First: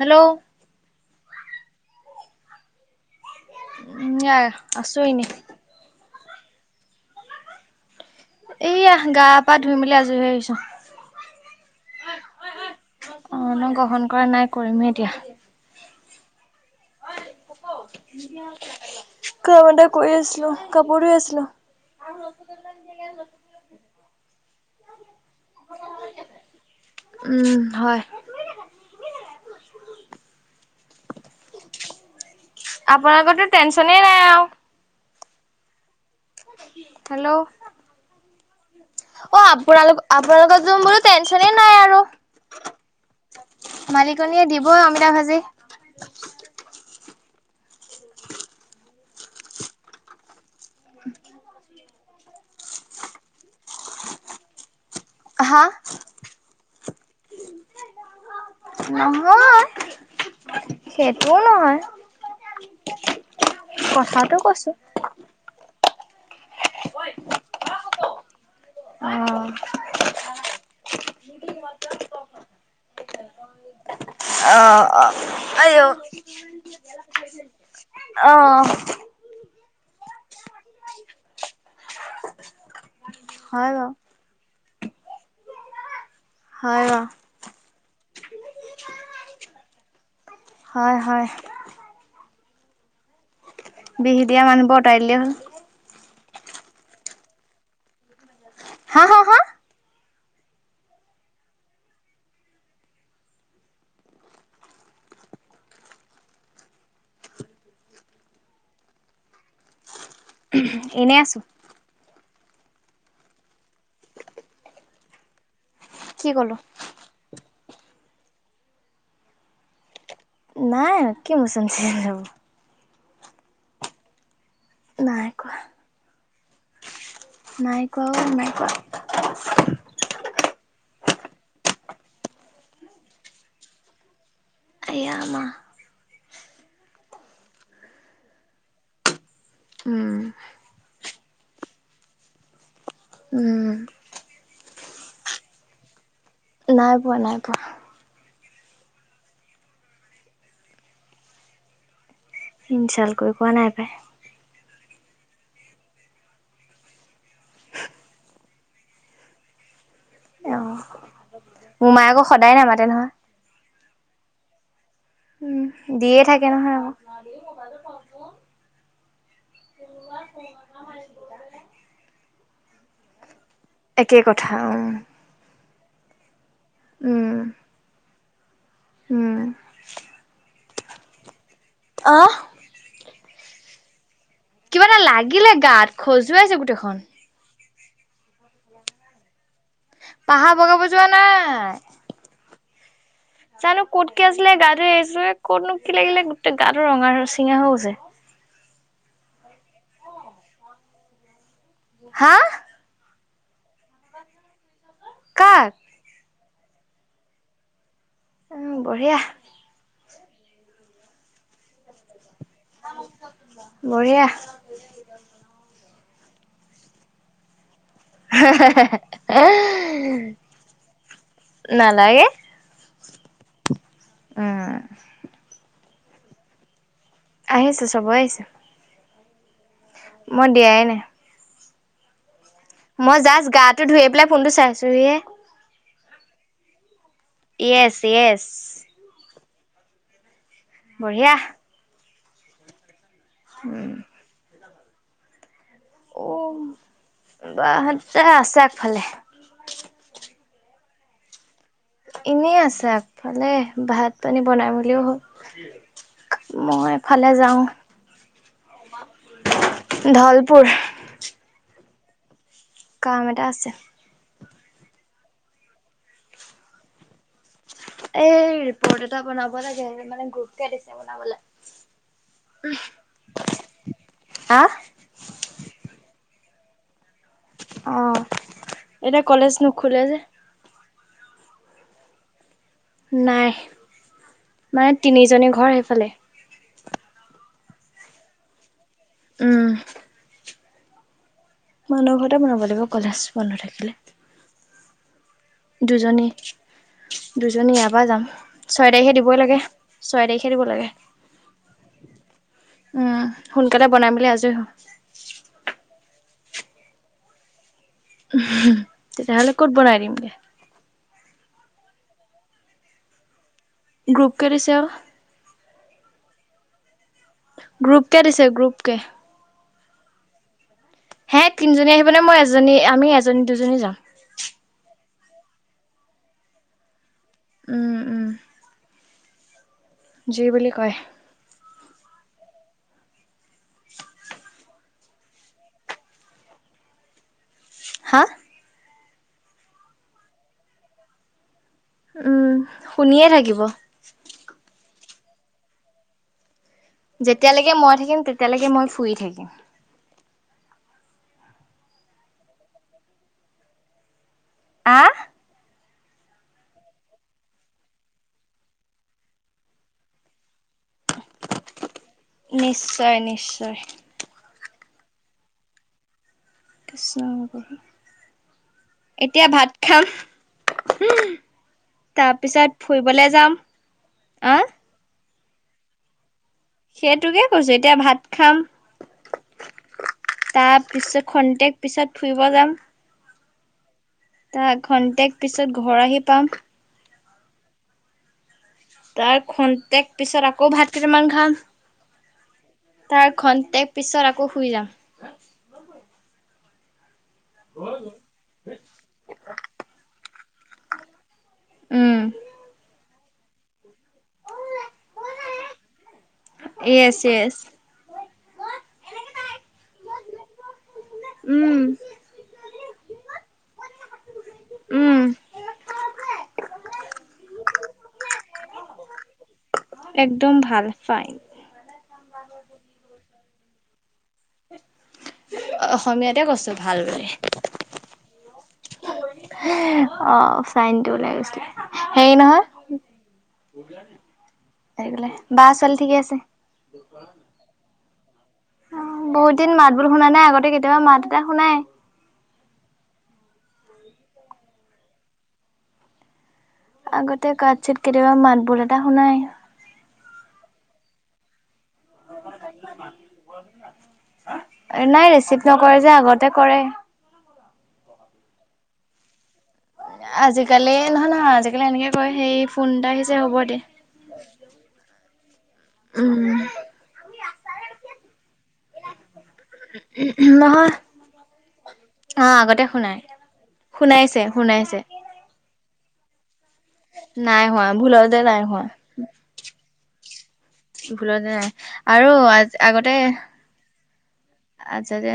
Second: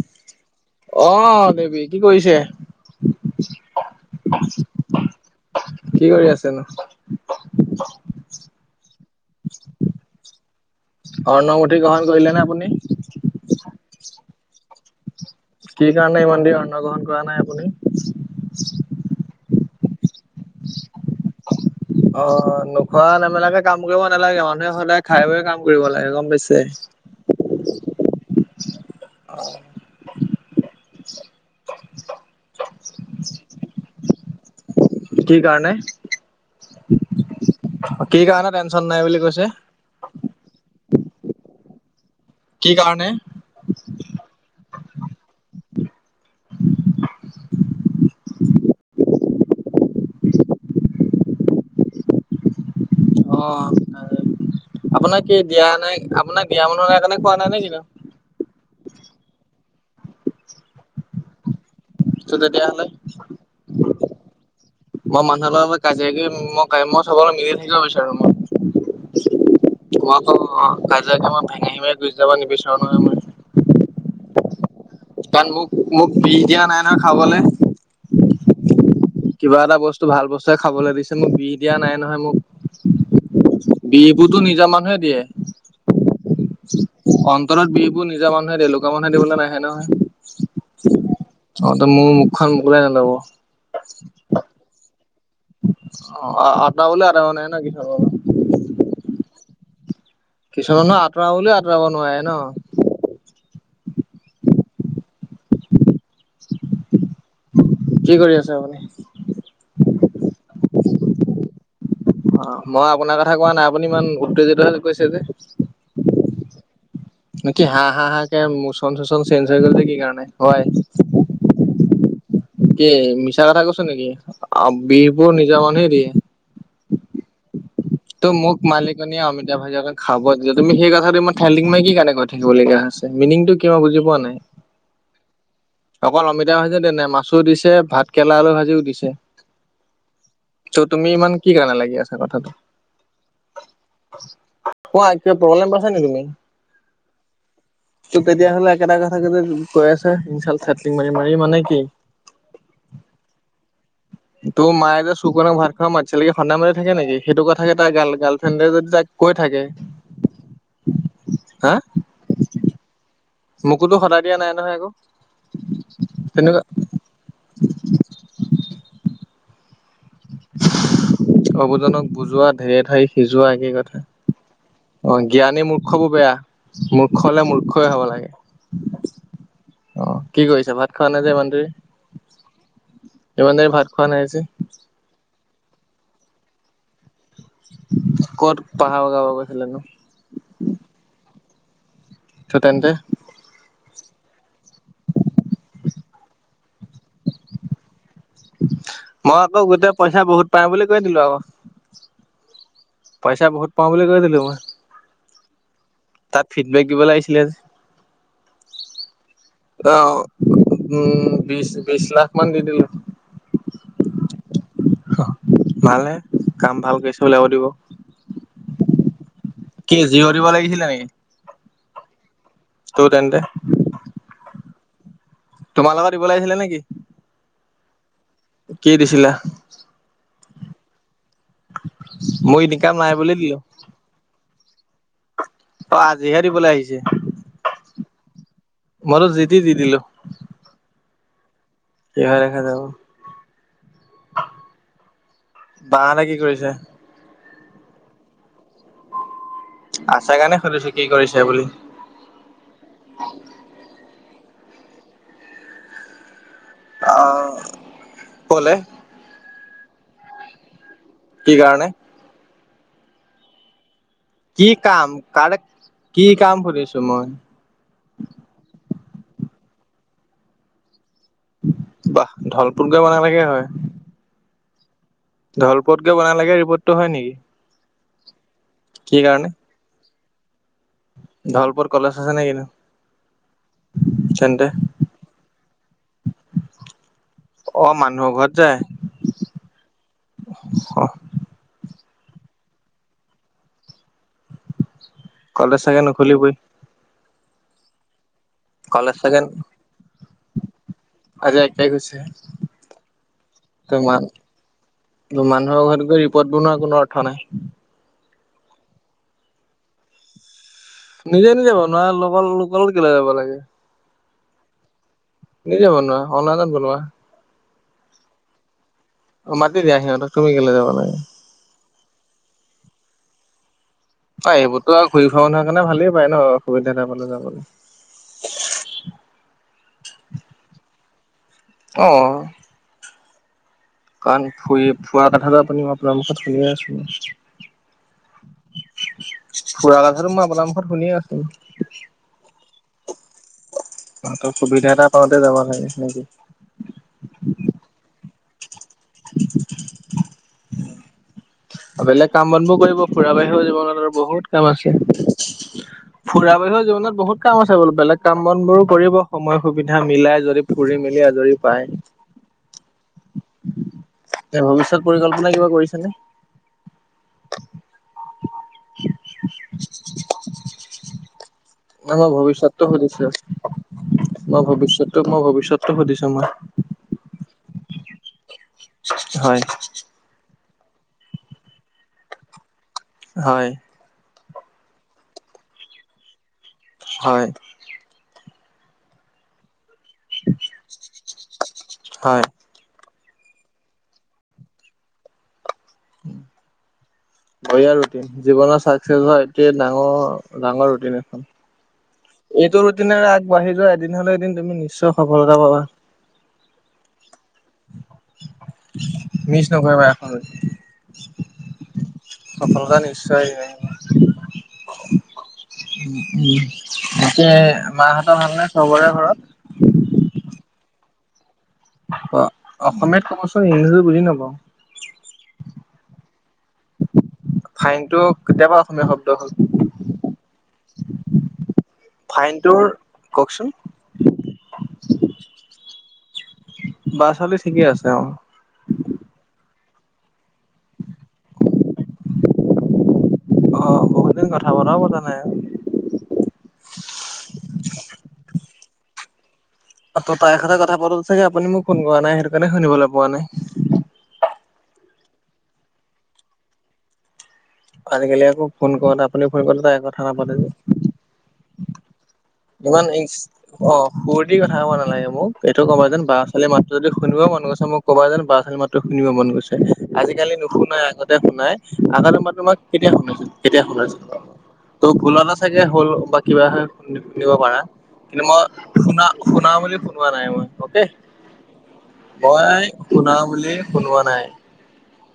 Hello. অঁ দেৱী কি কৰিছে? এইয়া আছো এনেই। কি কৰি আছেনো? এইয়া গা পা ধুই মেলি আজৰি হৈ আহিছো। অৰ্ণমুঠি গ্ৰহণ কৰিলে নে আপুনি? অৰ্ণ গ্ৰহণ কৰা নাই, কৰিমহে এতিয়া। কি কাৰণে ইমান দেৰি অৰ্নগ্ৰহণ কৰা নাই আপুনি? কাম এটা কৰি আছিলো, কাপোৰ ধুই আছিলো। অ' নোখোৱা নেমেলাকে কাম কৰিব নেলাগে মান মানে সদায় খায় বৈ কাম কৰিব লাগে, গম পাইছে। উম হয়। আপোনালোকৰোতো টেনচনে নাই আও। কি কাৰণে? হেল্ল' অ কি কাৰণে টেনচন নাই বুলি কৈছে? আপোনালোক আপোনালোকৰ তোন বোলো টেনচনে নাই আৰু। কি কাৰণে? মালিকনীয়ে দিবই অমিতা ভাজি। [inaudible] অ তাৰ আপোনাক কি হা দিয়া নাই, আপোনাৰ বিয়া ব নোৱাৰা নাই কাৰণে খোৱা নাই নে কিনো। নহয় সেইটোও নহয়। তো তেতিয়াহলে কথাটো কৈছো মই মানুহৰ লগৰ লগ কাজিয়া কৰি মোক নাই মই চবৰ লগত মিলি থাকিব বিচাৰো মই। অ মই আকৌ অ কাজিয়াকে মই ভেঙে সিমাই গুচি যাব নিবিচাৰো নহয় মই। অহ। কাৰণ মোক মোক বিহ দিয়া নাই নহয় খাবলে। অ কিবা এটা বস্তু ভাল বস্তুৱে খাবলৈ দিছে মোক বি দিয়া নাই নহয় মোক। হয় বাও। গুতো নিজা মানুহে দিয়ে। হয় বাৰু অন্তৰত বিহবোৰ নিজা মানুহে দিয় লুকা মানুহে দিবলৈ নাহে নহয়। হয় হয়। অ ত মোৰ মুখন খোলাই নলব। বিহি দিয়া মানুহবোৰ অতৰাই দিলেই হ'ল। অ আটা বলে অতৰাব নাই ন কি [inaudible] হা হা হা? কিছুমানহ আঁতৰাব বুলিও আঁতৰাব নোৱাৰে ন। কি কৰি আছো আপুনি? এনে আছোঁ। অ মই আপোনাৰ কথা কোৱা নাই আপুনি ইমান উত্তেজিত হ কৈছে যে। কি ক'লো? নেক কি হাঁহ হাঁহ হাঁ কে মোচন চোচন চেঞ্জ হৈ গ'ল জে কি কাৰণে? হয় নাই কি মোৰচন চেঞ্জ হৈ গল। কি মিছা কথা কৈছো নেকি, অঁ নাই বিহবোৰ কোৱা নিজা মানুহে দিয়ে। নাই কৰক ত মোক মালিকনী অমিতা ভাইাজি অকন খাব দিলে। তুমি সেই কোঠাটো ইমান ফিল্ডিং মাৰি কি কাৰণে কৈ থাকিবলগীয়া হৈছে। মিনিংটো কি মই বুজি পোৱা নাই। আয়া মা অকল অমিতা দিয়া নাই মাছো দিছে ভাত কেলা আলু ভাজিও দিছে। উম ত তুমি ইমান কি কাৰণে লাগি আছা কথাটো। উম। কোৱা কিবা প্ৰব্লেম পাইছা নি তুমি? নাই পোৱা নাই পোৱা। টো তেতিয়া হ'লে একেটা কথা যদি কৈ আছে ইনাল চাটলিং মাৰি মাৰি মানে কি। ইনঞ্চাল কৰি কোৱা নাই পায়। তোৰ মায়ে যে চুকনক ভাত খোৱা মাছিলে সন্ধান মতে থাকে নেকি সেইটো কথা। এটা গাল গাল তেন্তে যদি তাক কৈ থাকে। অ, হা মোৰ মায়ে আক সদায় নামাতে নহয়। মোকোতো সদায় দিয়া নাই নহয় আকৌ। উম দিয়ে থাকে তেনেকুৱা নহয় আকৌ। অবুজনক বুজোৱা ঢেৰ ঠাই সিজোৱা একে কথা। একে কথা অহ। অজ্ঞানী মূৰ্খ বোৰ বেয়া, মূৰ্খ উম হ'লে মূৰ্খই হ'ব লাগে। উম অ কি কৰিছা ভাত খোৱা নাই যে ইমান দেৰি। অহ'? টো ইমান দেৰি ভাত খোৱা নাই যে? কিবা এটা লাগিলে গাত, খজুৱাইছে গোটেইখন। ক'ত পাহাৰ বগাব গৈছিলানো? পাহাৰ বগাব যোৱা নাই। চ' তেন্তে? জানো ক'ত কি আছিলে, গা ধুই আহিছোহে ক'তনো কি লাগিলে গোটেই, গাটো ৰঙা চিঙা হৈ গৈছে। মই আকৌ, গোটেই পইচা বহুত পাই বুলি কৈ দিলো আউ। হা? পইচা বহুত পাওঁ বুলি কৈ দিলো মই। কাক? তাত ফিডবেক দিব আহিছিলে যে। উম, বঢ়িয়া। অ', উম, বিছ, বিছ লাখ মান দি দিলো। বঢ়িয়া। অ', ভালহে, কাম ভাল কৰিচে বালে আউ দিব। হে, হে, হে। কি জিৰ' দিব লাগিছিলে নেকি? নালাগে। ত' তেন্তে? উম। তোমালোকৰ দিবলৈ আহিছিলে নেকি? আহিছে, চবয় আহিছে। কি দিছিলা? মই দিয়াই নাই। মই [inaudible] মই যাষ্ট গাটো ধুই আহি পেলাই, ফোনটো চাইছোহি হে। অ', আজিহে দিবলে আহিছে। Yes, yes. মইটো জিতি দি দিলো। বঢ়িয়া। কি হয় দেখা যাব। উম। বা হঁতে কি কৰিছে? বা হঁতে আছে আগফালে। আছে কাৰণে সুধিছো, কি কৰিছে বুলি। এনেই আছে আগফালে, ভাত পানী বনাই মেলও হ'ল। মই এফালে অ' যাওঁ, ক'লে ঢলপুৰ। কি কাৰণে? কাম এটা আছে। কি কাম, কাৰেক কি কাম সুধিছো মই। এই ৰিপৰ্ট এটা বনাব লাগে মানে গ্ৰুপকে দিছে বনাবলে বাহ ধলপোত গৈ বনালেগে হয় আ ধলপোত গৈ বনালেগে ৰিপটটো হয় নেকি অঁ', কি এতিয়া কাৰণে? কলেজ নুখোলে যে। ধলপদ কলেজ আছে নেকি? নাই, মানে তিনিজনী ঘৰ সেইফালে। অ' মানুহৰ ঘৰত যায়। উমঁ। অহ'। মানুহ ঘৰতে বনাব লাগিব কলেজ বন্ধ থাকিলে। কলেজ চাগে দুজনী, নুখুলিবই। দুজনী ইয়াৰ পৰা যাম, ছয় তাৰিখে কলেজ দিবই চাগে লাগে। ছয় তাৰিখে দিব লাগে। আজি এক তাৰিখ হৈছে। উমঁ, সোনকালে বনাই তোমাৰ মেলি আজৰি হম। মানুহৰ ঘৰত গৈ ৰিপৰ্ট বনোৱাৰ কোনো অৰ্থ নাই। তেতিয়াহ'লে ক'ত বনাই দিম গে। নিজে-নিজে বনোৱা, লগৰ লোকৰ কেলে যাব লাগে। গ্ৰুপকে দিছে অ'। নিজে বনোৱা, অনলাইনত বনোৱা। গ্ৰুপকে দিছে, গ্ৰুপকে। অ' মাতি দিয়া সিহঁতক তুমি কেলৈ যাব লাগে। সেই তিনিজনী আহিব নে মই এজনী আমি এজনী-দুজনী যাম। অ' এইবোৰতো আৰু ঘূৰি ফুৰা মানোহৰ কাৰণে ভালেই পায় ন' অ' সুবিধা এটা পালে যাবলৈ। উম-উম। যি বুলি কয়। অঁ'। [unintelligible] কাৰণ ফুৰি ফোৱা কথাটো আপুনি মই আপোনাৰ মুখত শুনিয়ে আছোঁ। হাঁ? ফুৰা কথাটো মই আপোনাৰ মুখত শুনিয়ে আছোঁ। উমঁ, শুনিয়ে থাকিব। তহঁতৰ সুবিধা এটা পাওঁতে যাব লাগে নেকি। যেতিয়ালৈকে মই থাকিম তেতিয়ালৈকে মই ফুৰি থাকিম। বেলেগ কাম-বনবোৰ কৰিব ফুৰা বাহিৰেও জীৱনত আৰু বহুত কাম আছে। আহ ফুৰা বাহিৰেও জীৱনত বহুত কাম আছে বোলো, বেলেগ কাম-বনবোৰো কৰিব সময় সুবিধা মিলাই যদি- ঘুৰি মেলি আজৰি পায়। নিশ্চয় নিশ্চয় এ' ভৱিষ্যত পৰিকল্পনা কিবা কৰিছে নে? আচ্ছা'। এতিয়া ভাত খাম। ন মই ভৱিষ্যতটো তাৰপিছত ফুৰিবলে যাম। আঁহ'? তাৰপিছত টো মই ভৱিষতটো সুধিছো মই। সেইটোকে কৈছো, এতিয়া ভাত খাম। হয়। তাৰ পিছত খন্তেক পিছত ফুৰিব যাম। হয়। খন্তেক পিছত ঘৰ আহি পাম। হয়। তাৰ খন্তেক পিছত আকৌ ভাত কেইটামান খাম। হয়। তাৰ খন্তেক পিছত আকৌ শুই যাম। বঢ়িয়া ৰুটিন, জীৱনৰ চাকচেছ হোৱা এটোৱে ডাঙৰ ডাঙৰ ৰুটিন এখন। উম এইটো তেনেকে আগবাঢ়ি যোৱা এদিন হ'লে এদিন তুমি নিশ্চয় সফলতা পাবা। Yes, yes. মিছ নকৰিবা এখনো। উম। সফলতা নিশ্চয় উম আহিব। পিছে মাহঁতৰ ভাল নে চবৰে ঘৰত। একদম ভাল, ফাইন। অ', অসমীয়াত কবচোন ইংলিছট বুজি নাপাওঁ। অসমীয়াতে কৈছো ভাল বুলি। ফাইন টো কেতিয়াৰপা অসমীয়া শব্দ হ'ল? অ', ফাইনটো ওলাই গৈছিলে। হেৰি নহয় ফাইনটোৰ, কওকচোন। বা ছোৱালী ঠিকেই আছে? বা ছোৱালী ঠিকে আছে অ', অ', বহুত দিন মাত বোল শুনা নাই, আগতে কেতিয়াবা মাত এটা শুনাই। অ', বহুত দিন কথা বতাও পতা নাই। আগতে কাঠ চিত কেতিয়াবা মাতবোল এটা শুনাই। অ', ত' তাইৰ সৈতে কথা পাতোঁতে চাগে আপুনি মোক ফোন কৰা নাই, সেইটো কাৰণে শুনিবলৈ পোৱা নাই। নাই ৰেচিভ নকৰে যে, আগতে কৰে। আজিকালি আকৌ ফোন কৰোতে আপুনি শুই গ'ল তাৰ আগত। আজিকালি নহয় নহয় আজিকালি এনেকে কয় সেই ফোন ইমান এটা ইচ আহিছে হ'ব দে অ' সুৰ দি কথা ক'ব নালাগে মোক। এইটো ক'বা যেন বা উম ছোৱালী মাত যদি শুনিব মন গৈছে মোক ক'বা যে বা ছোৱালী মাতটো শুনিব মন গৈছে। আজিকালি নহয় নুশুনাই আগতে শুনাই, আগতে অ মই তোমাক কেতিয়া শুনাই শুনাইছো কেতিয়া শুনাই শুনাইছে। শুনাইছে ত' তুলনা এটা চাগে হ'ল বা কিবা হয় শুনিব নাই পাৰা। হোৱা ভুলতে কিন্তু নাই মই হোৱা শুনা শুনাও বুলি শুনোৱা নাই মই। অ'কে ভুলতে নাই আৰু মই শুনাও বুলি শুনোৱা নাই। আচ্ছা যে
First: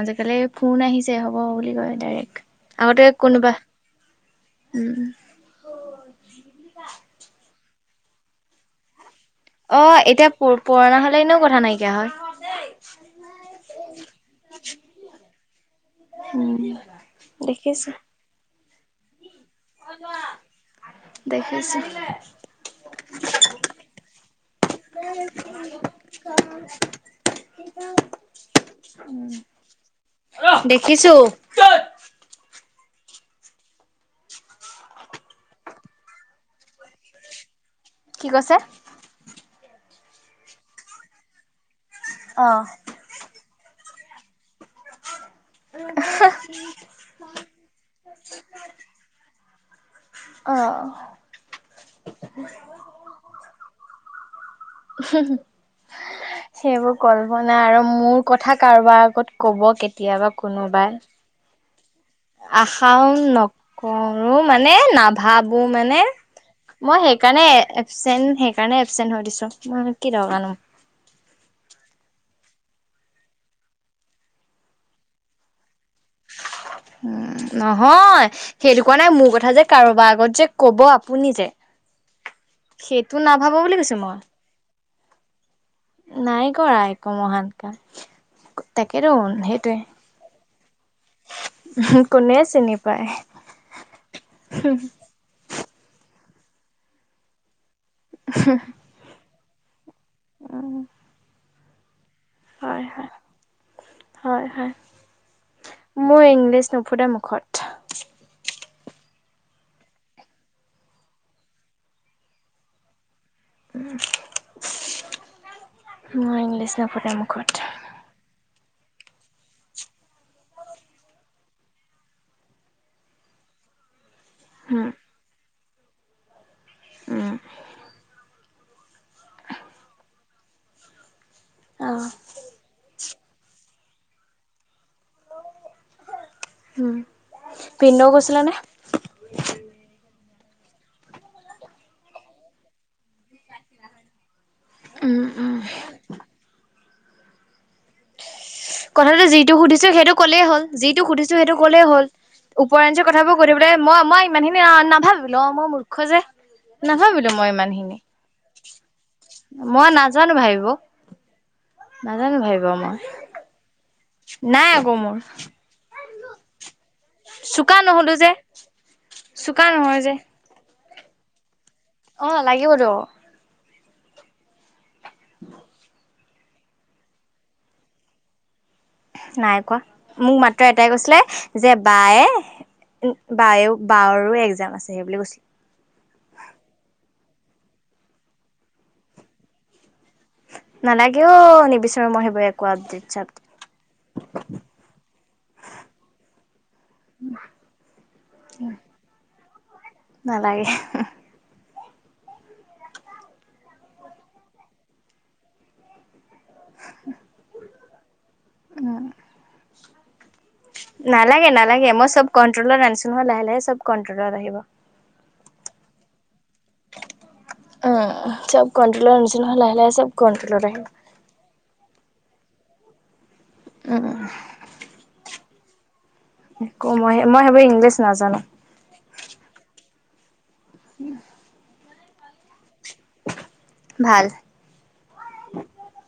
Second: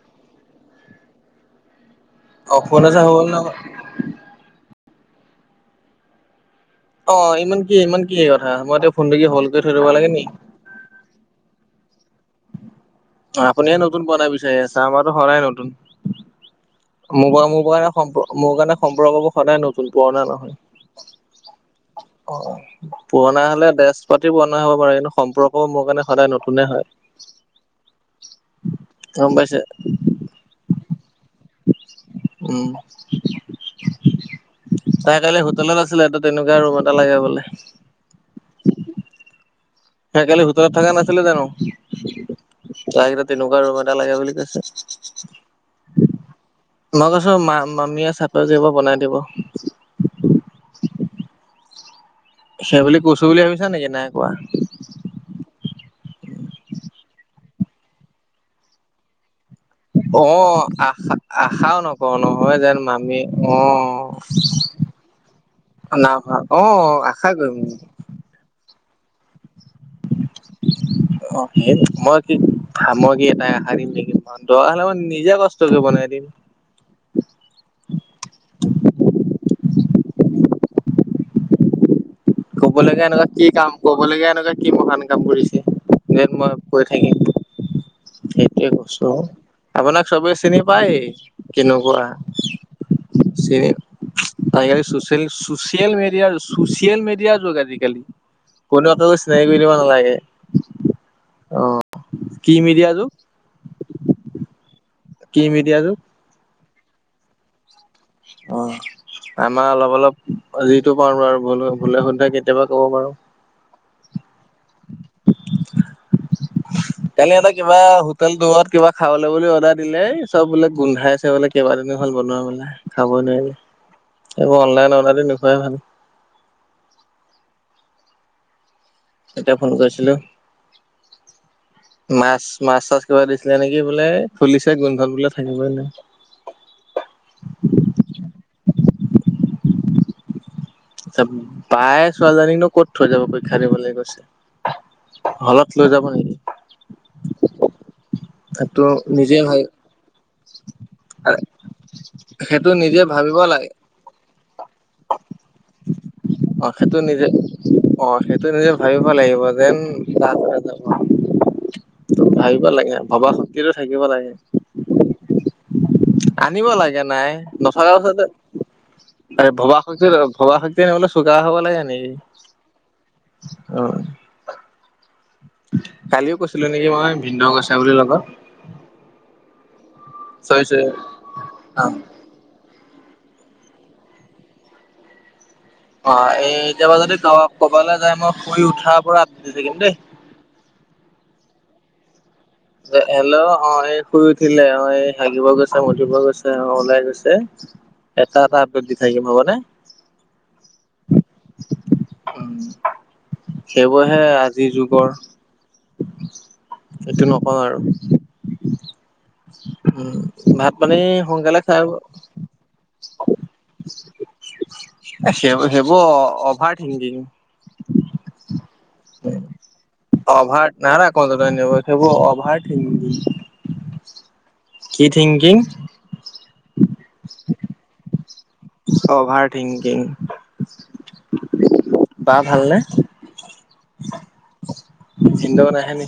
আজিকালি ফোন আহিছে হ'ব বুলি কয় ডাইৰেক্ট। অ ফোন এটা আগতে হ'ল ন কোনোবা অ', ইমান কি ইমান কি কথা মই এতিয়া ফোনটো কি হল্ড কৰি থৈ দিব অ', লাগে নি এতিয়া প পুৰণা হ'লে এনেও কথা নাইকিয়া হয়। আপুনিয়ে নতুন পুৰণা বিচাৰি আছে, আমাৰতো সদায় নতুন। উম মোৰ পৰা মোৰ পৰা দেখিছো সম্প মোৰ কাৰণে সম্পৰ্কবোৰ সদায় নতুন পুৰণা নহয়। দেখিছো। পুৰণা হ'লে ডেছ পাতি পুৰণা হ'ব পাৰে, কিন্তু সম্পৰ্কও মোৰ কাৰণে সদায় নতুনে হয়। গম পাইছে দেখিছো। উম। তাই কালি হোটেলত আছিলে, তেনেকুৱা ৰুম এটা লাগে বোলে। কি কৈছে? তাই কালি হোটেলত থকা নাছিলে জানো? অ'। তাইক এতিয়া তেনেকুৱা ৰুম এটা লাগে বুলি কৈছে। উ [unintelligible] মই কৈছো মা মামীয়ে চাকৰি কৰিব বনাই দিব। অহ সেই বুলি কৈছো বুলি ভাবিছা নিকি, নাই কোৱা। [unintelligible] সেইবোৰ কল্পনা আৰু মোৰ কথা কাৰোবাৰ আগত ক'ব কেতিয়াবা অ', আ কোনোবাই আ, আশাও ন আশাও নকৰো মানে, নাভাবো না মানে- অ মই আশা সেইকাৰণে কৰিম এবচেন্ট, সেইকাৰণে এবচেন্ট হৈ দিছো, মই কি দৰকাৰনো। অ' সেই, মই কি, মই কি তাইক আশা দিম নেকি কোৱা দৰকাৰ হ'লে মই নিজে কষ্ট কৰি বনাই দিম। উম। নহয়, সেইটো কোৱা নাই, মোৰ কথা যে কাৰোবাৰ আগত যে ক'ব আপুনি যে ক'বলগীয়া সেইটো এনেকুৱা কি নাভাবো কাম, বুলি কৈছো মই কবলগীয়া এনেকুৱা কি মহান কাম কৰিছে। যে, নাই মই কৰা কৈ একো থাকিম, মহান কাম। সেইটোৱে কৈছো, তাকেতো সেইটোৱে আপোনাক চবে চিনি পাইয়ে। কেনেকুৱা কোনে চিনি পায় চে আজিকালি চচিয়ে চোচিয়েল মিডিয়া, চোচিয়েল মিডিয়াৰ যোগ আজিকালি। [unintelligible] বোলো আকৌ চিনাকি কৰি দিব নালাগে। অ কি হয়, মিডিয়া যুগ হয়, হয়, হয়। কি মিডিয়া এইটো? মোৰ ইংলিছ নুফুটে মুখত। অ' আমাৰ অলপ অলপ, যিটো পাৰো আৰু ভুল ভুলে শুদ্ধয়ে কেতিয়াবা ক'ব পাৰো। মই ইংলিছ নুফুটে কাইলে এটা মুখত। কিবা সু হোটেল দবাত কিবা খাবলে বুলি অৰ্ডাৰ দিলেই চব বোলে গোন্ধাইছে বোলে, কেইবাদিন হ'ল বনোৱা বোলে। খাবই নোৱাৰিলে এইবোৰ উম অনলাইন অৰ্ডাৰ দি নোখোৱাই ভাল। উম এতিয়া ফোন কৰিছিলো। অ' মাছ, মাছ-চাছ কিবা দিছিলে নেকি বোলে, খুলিছে গোন্ধত বোলে থাকিবই নোৱাৰে। উম, ভিনদেও গৈছিলে নে? বায়ে ছোৱালীজনীকনো ক'ত থৈ যাব পৰীক্ষা দিবলৈ গৈছে। উম উম হলত লৈ যাব নিকি? সেইটো কথাটো নিজে যিটো ভাব সুধিছো সেইটো কলেই হ'ল, যিটো সুধিছো সেইটো ক'লেই হ'ল। সেইটো নিজে উপৰেঞ্চি কথাবোৰ ভাবিব কৈ লাগে থাকিবলৈ মই, মই ইমানখিনি না নাভাবিলো, মই মূৰ্খ যে। অ', সেইটো নিজে, নাভাবিলো মই ইমান খিনি অ', সেইটো নিজে ভাবিব লাগিব, যেন মই নাজানো ভাবিব নাজানো ভাবিব মই। ভবা শক্তিটো থাকিব লাগে। নাই আকৌ মোৰ আনিব লাগে নাই, চোকা নথকা নহলো পাছত, যে আৰে চোকা ভবা শ নহয় যে ভবা শক্তি আনিবলে চোকা হব লাগে নিকি অ লাগিবতো অ' কালিও কৈছিলো নেকি মই ভিনদেও গৈছে বুলি লগত। নাই কোৱা, মোক মাত্ৰ চইছে এটাই কৈছিলে যে অ বায়ে বায়েও, বাৰো এক্জাম আছে সেই বুলি কৈছিলে। অ' এই এতিয়া পৰা যদি কৰবালৈ যায়, মই শুই উঠাৰ পৰা আপুনি [unintelligible] থাকিম দেই। নালাগেও অউ নিবিচাৰো মই সেইবোৰ এক। এ এল্ল'। অ', এই শুই উঠিলে, অ', এই হাগিব গৈছে, মুতিব গৈছে, অ', ওলাই গৈছে। এটা, এটা আপডেট দি থাকিম হ'ব নে? নালাগেহ। উম সেইবোৰহে আজি যুগৰ। সেইটো নকওঁ আৰু। উম। উম, ভাত পানী সোনকালে খাই ব কন্ট্ৰলত আনিছোঁ নহয় লাহে লাহে চব কন্ট্ৰলত আহিব। সেইবোৰ সেইবোৰ অভাৰ থিংকিং। উম চব কন্ট্ৰোত আনিছোঁ নহয় লাহে লাহে চব কন্ট্ৰলত আহিব। কলট নব সেইবোৰ অভাৰ থিংকিং। উহ কি থিংকিং? একো মই মই সেইবোৰ ইংলিছ নাজানো। অভাৰ থিংকিং, বা ভালনে? ভাল। জিন্দও নাহে নি?